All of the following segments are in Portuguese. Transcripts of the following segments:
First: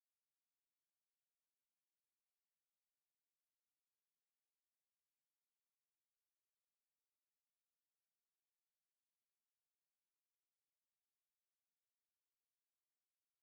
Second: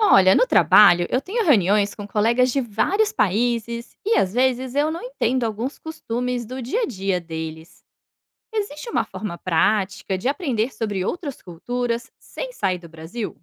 Olha, no trabalho, eu tenho reuniões com colegas de vários países e às vezes eu não entendo alguns costumes do dia a dia deles. Existe uma forma prática de aprender sobre outras culturas sem sair do Brasil?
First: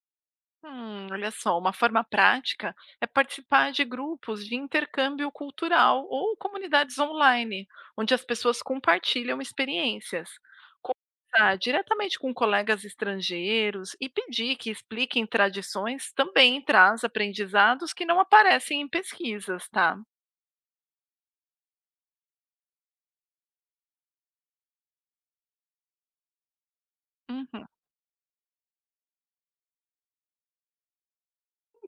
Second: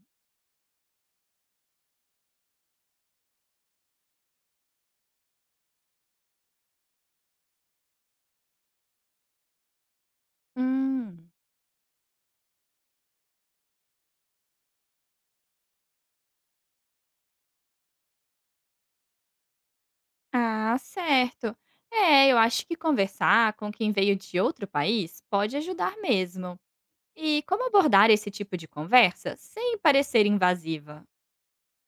Olha só, uma forma prática é participar de grupos de intercâmbio cultural ou comunidades online, onde as pessoas compartilham experiências. Hum. Conversar diretamente com colegas estrangeiros e pedir que expliquem tradições também traz aprendizados que não aparecem em pesquisas, tá? Ah, certo. É, eu acho que conversar com quem veio de outro país pode ajudar mesmo. E como Uhum. abordar esse tipo de conversa sem parecer invasiva?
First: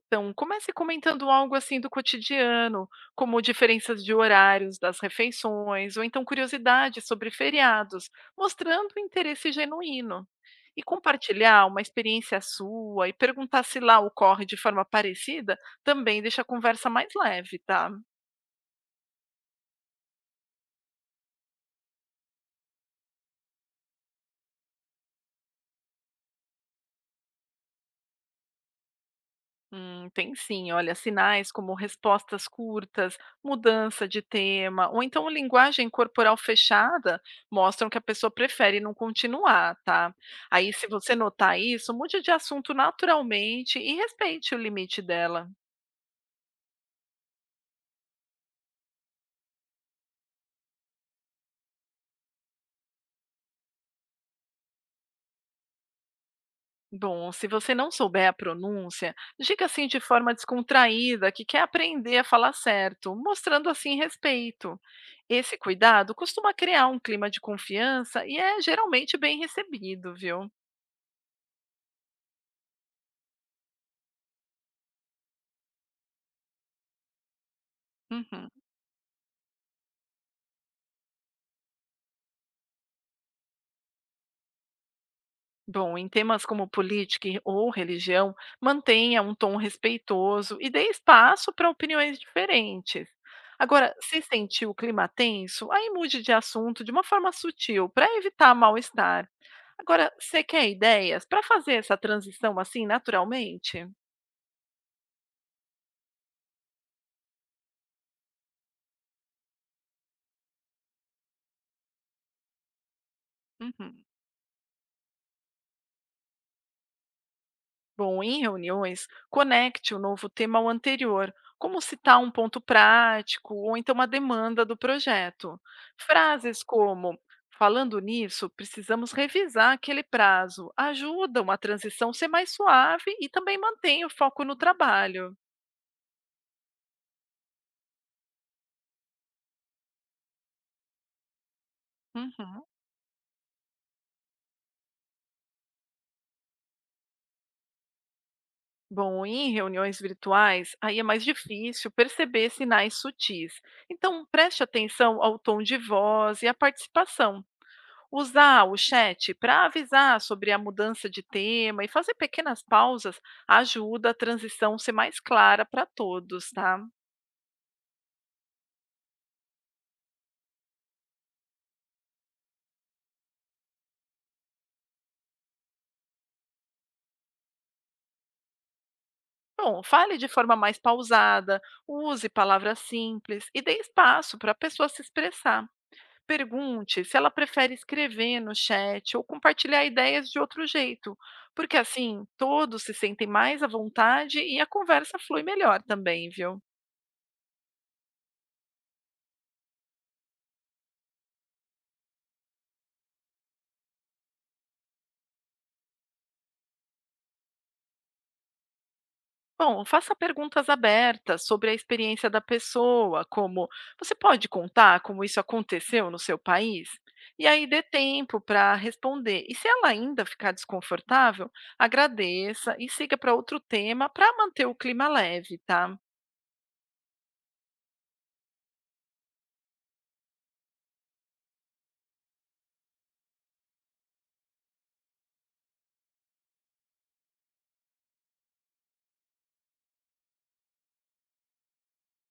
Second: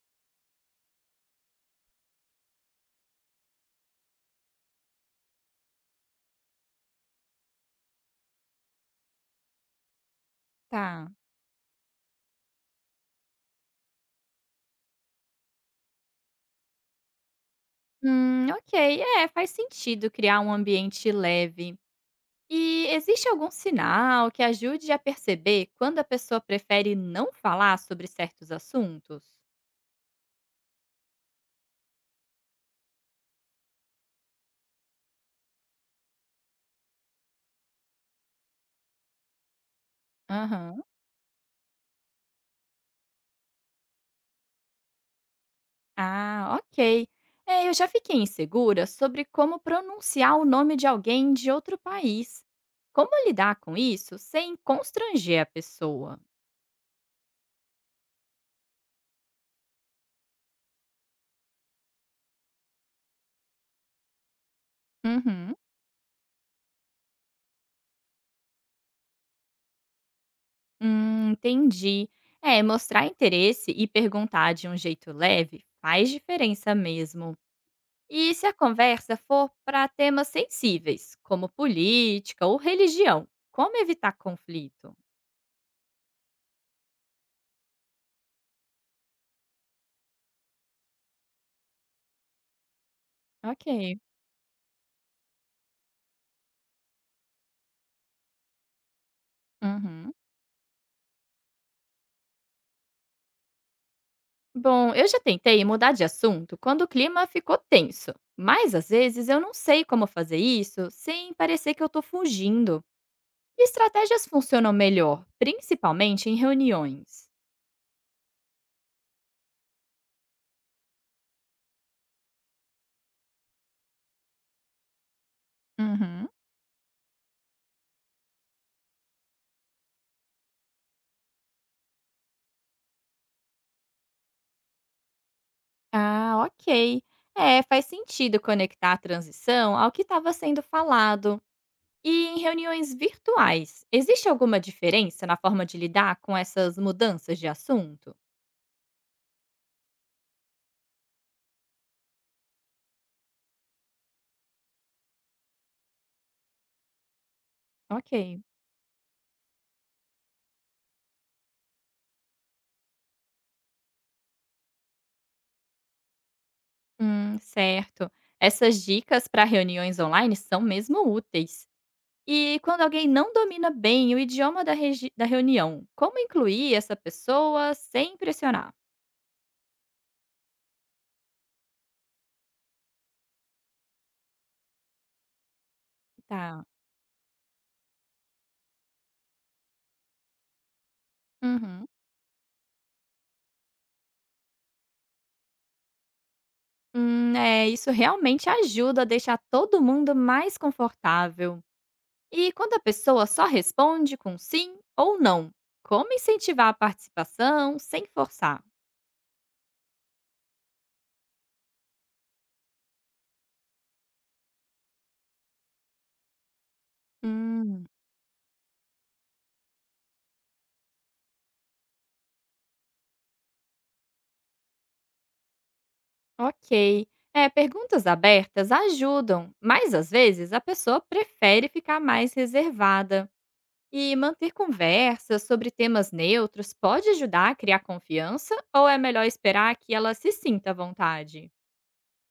Então, comece comentando algo assim do cotidiano, como diferenças de horários das refeições, ou então curiosidades sobre feriados, mostrando um interesse genuíno. E Tá. compartilhar uma experiência sua e perguntar se lá ocorre de forma parecida também deixa a conversa mais leve, tá? Ok. É, faz sentido criar um ambiente leve. E existe algum sinal que ajude a perceber quando a pessoa prefere não falar sobre certos assuntos? Tem sim, olha, sinais como respostas curtas, mudança de tema, ou então linguagem corporal fechada mostram que a pessoa prefere não continuar, tá? Aí, Aham. se você notar isso, mude de assunto naturalmente e respeite o limite dela. Ah, ok. É, eu já fiquei insegura sobre como pronunciar o nome de alguém de outro país. Como lidar com isso sem constranger a pessoa? Bom, se você não souber a pronúncia, diga assim de forma descontraída que quer aprender a falar certo, mostrando assim respeito. Uhum. Esse cuidado costuma criar um clima de confiança e é geralmente bem recebido, viu? Entendi. É, mostrar interesse e perguntar de um jeito leve faz diferença mesmo. E se Uhum. a conversa for para temas sensíveis, como política ou religião, como evitar conflito? Bom, em temas como ou religião, mantenha um tom respeitoso e dê espaço para opiniões diferentes. Agora, Ok. se sentir o clima tenso, aí mude de assunto de uma forma sutil para evitar mal-estar. Agora, Uhum. você quer ideias para fazer essa transição assim naturalmente? Bom, eu já tentei mudar de assunto quando o clima ficou tenso, mas às vezes eu não sei como fazer isso sem parecer que eu estou fugindo. Que Uhum. estratégias funcionam melhor, principalmente em reuniões? Bom, em reuniões, conecte o novo tema ao anterior, como citar um ponto prático ou então uma demanda do projeto. Uhum. Frases como "Falando nisso, precisamos revisar aquele prazo." ajudam a transição ser mais suave e também mantém o foco no trabalho. Ah, ok. É, faz sentido conectar a transição ao que estava sendo falado. E em Uhum. reuniões virtuais, existe alguma diferença na forma de lidar com essas mudanças de assunto? Bom, em reuniões virtuais, aí é mais difícil perceber sinais sutis. Então, preste atenção ao tom de voz e à participação. Ok. Usar o chat para avisar sobre a mudança de tema e fazer pequenas pausas ajuda a transição ser mais clara para todos, tá? Certo. Essas dicas para reuniões online são mesmo úteis. E quando alguém não domina bem o idioma da reunião, como incluir essa pessoa sem pressionar? Bom, fale de forma mais pausada, use palavras simples e dê espaço para a pessoa se expressar. Tá. Pergunte se ela prefere escrever no chat ou compartilhar ideias de outro jeito, porque Uhum. assim todos se sentem mais à vontade e a conversa flui melhor também, viu? É, isso realmente ajuda a deixar todo mundo mais confortável. E quando a pessoa só responde com sim ou não? Como incentivar a participação sem forçar? Bom, faça perguntas abertas sobre a experiência da pessoa, como "você pode contar como isso aconteceu no seu país?" E aí dê Hum, tempo para responder. E se ela ainda ficar desconfortável, agradeça e siga para outro tema para manter o clima leve, tá? ok. É, perguntas abertas ajudam, mas às vezes a pessoa prefere ficar mais reservada. E manter conversas sobre temas neutros pode ajudar a criar confiança ou é melhor esperar que ela se sinta à vontade?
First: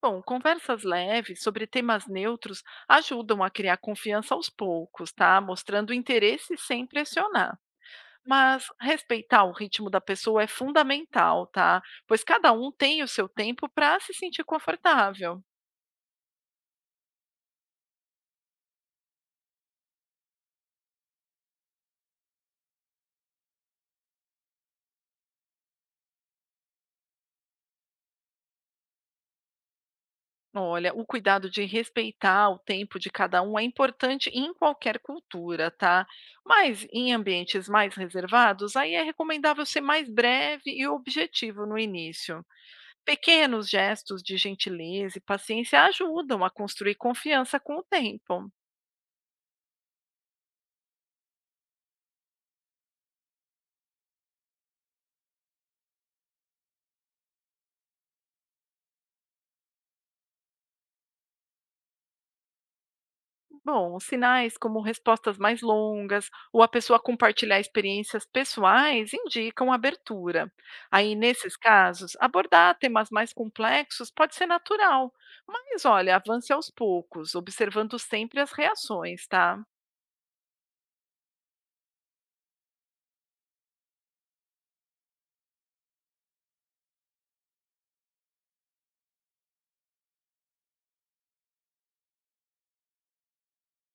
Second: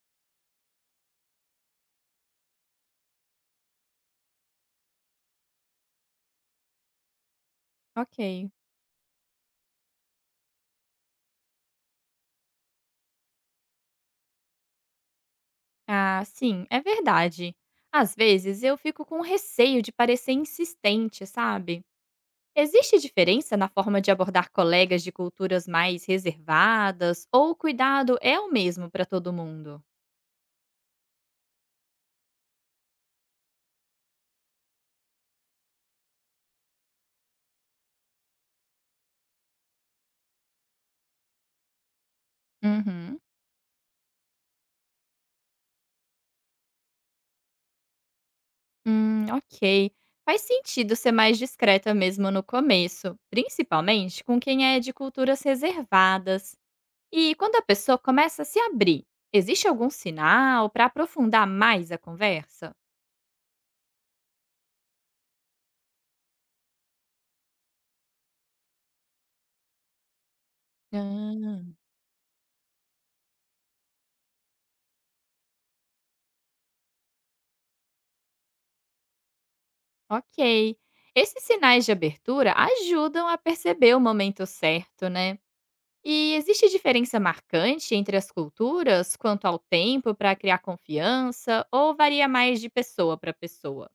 Bom, conversas leves sobre temas neutros ajudam a criar confiança aos poucos, tá? Mostrando interesse sem pressionar. Ok. Mas respeitar o ritmo da pessoa é fundamental, tá? Pois cada um tem o seu tempo para se sentir confortável. Ah, sim, é verdade. Às vezes eu fico com receio de parecer insistente, sabe? Existe diferença na forma de abordar colegas de culturas mais reservadas ou o cuidado é o mesmo para todo mundo? Olha, o cuidado de respeitar o tempo de cada um é importante em qualquer cultura, tá? Mas em ambientes mais reservados, aí é recomendável ser mais breve e objetivo no início. Uhum. Pequenos gestos de gentileza e paciência ajudam a construir confiança com o tempo. Ok. Faz sentido ser mais discreta mesmo no começo, principalmente com quem é de culturas reservadas. E quando a pessoa começa a se abrir, existe algum sinal para aprofundar mais a conversa? Bom, sinais como respostas mais longas ou a pessoa compartilhar experiências pessoais indicam abertura. Aí, nesses Ah, casos, abordar temas mais complexos pode ser natural, mas olha, avance aos poucos, observando sempre as reações, tá? ok. Esses sinais de abertura ajudam a perceber o momento certo, né? E existe diferença marcante entre as culturas quanto ao tempo para criar confiança ou varia mais de pessoa para pessoa?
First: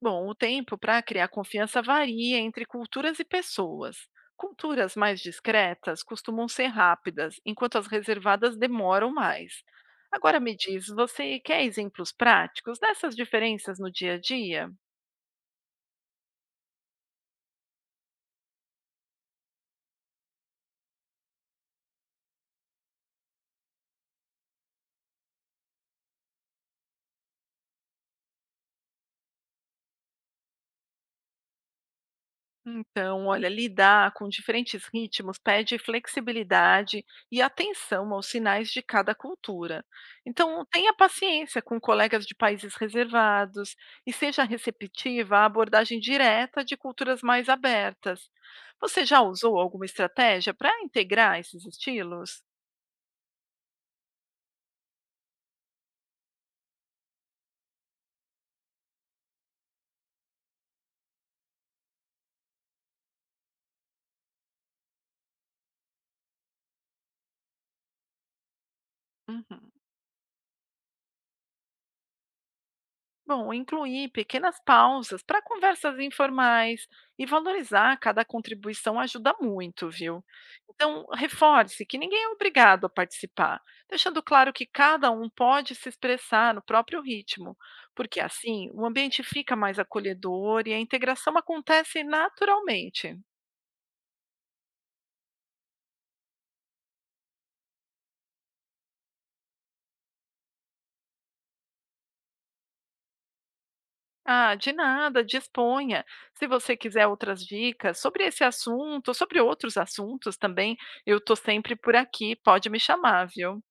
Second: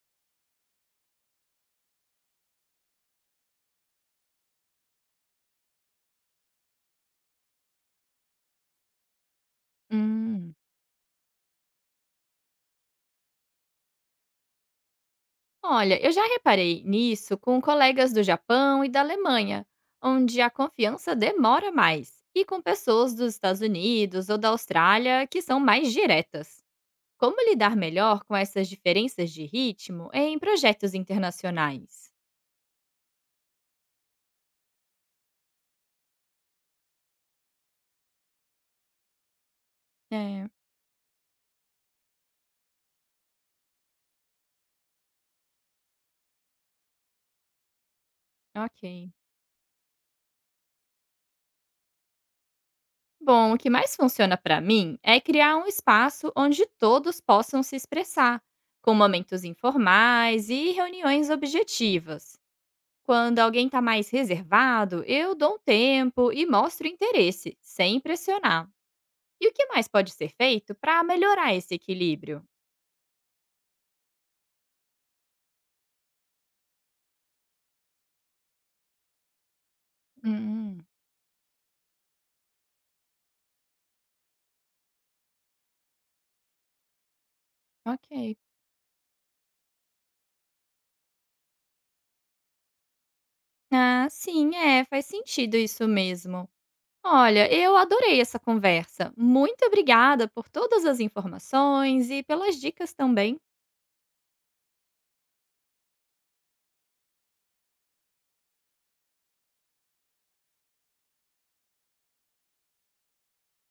Bom, o tempo para criar confiança varia entre culturas e pessoas. Culturas mais discretas costumam ser rápidas, enquanto as reservadas demoram mais. Agora me Hum. diz, você quer exemplos práticos dessas diferenças no dia a dia? Olha, eu já reparei nisso com colegas do Japão e da Alemanha, onde a confiança demora mais, e com pessoas dos Estados Unidos ou da Austrália que são mais diretas. Como lidar melhor com essas diferenças de ritmo em projetos internacionais? Então, olha, lidar com diferentes ritmos pede flexibilidade e atenção aos sinais de cada cultura. É. Então, tenha paciência com colegas de países reservados e seja receptiva à abordagem direta de culturas mais abertas. Você Ok. já usou alguma estratégia para integrar esses estilos? Bom, o que mais funciona para mim é criar um espaço onde todos possam se expressar, com momentos informais e reuniões objetivas. Quando alguém está mais reservado, eu dou um tempo e mostro interesse, sem pressionar. E o que Uhum. mais pode ser feito para melhorar esse equilíbrio? Bom, incluir pequenas pausas para conversas informais e valorizar cada contribuição ajuda muito, viu? Hum, Então, reforce que ninguém é obrigado a participar, deixando claro que cada um pode se expressar no próprio ritmo, porque ok. assim o ambiente fica mais acolhedor e a integração acontece naturalmente. Ah, sim, é, faz sentido isso mesmo. Olha, eu adorei essa conversa. Muito obrigada por todas as informações e pelas dicas também. Ah, de nada, disponha. Se você quiser outras dicas sobre esse assunto, sobre outros assuntos também, eu estou sempre por aqui, pode me chamar, viu?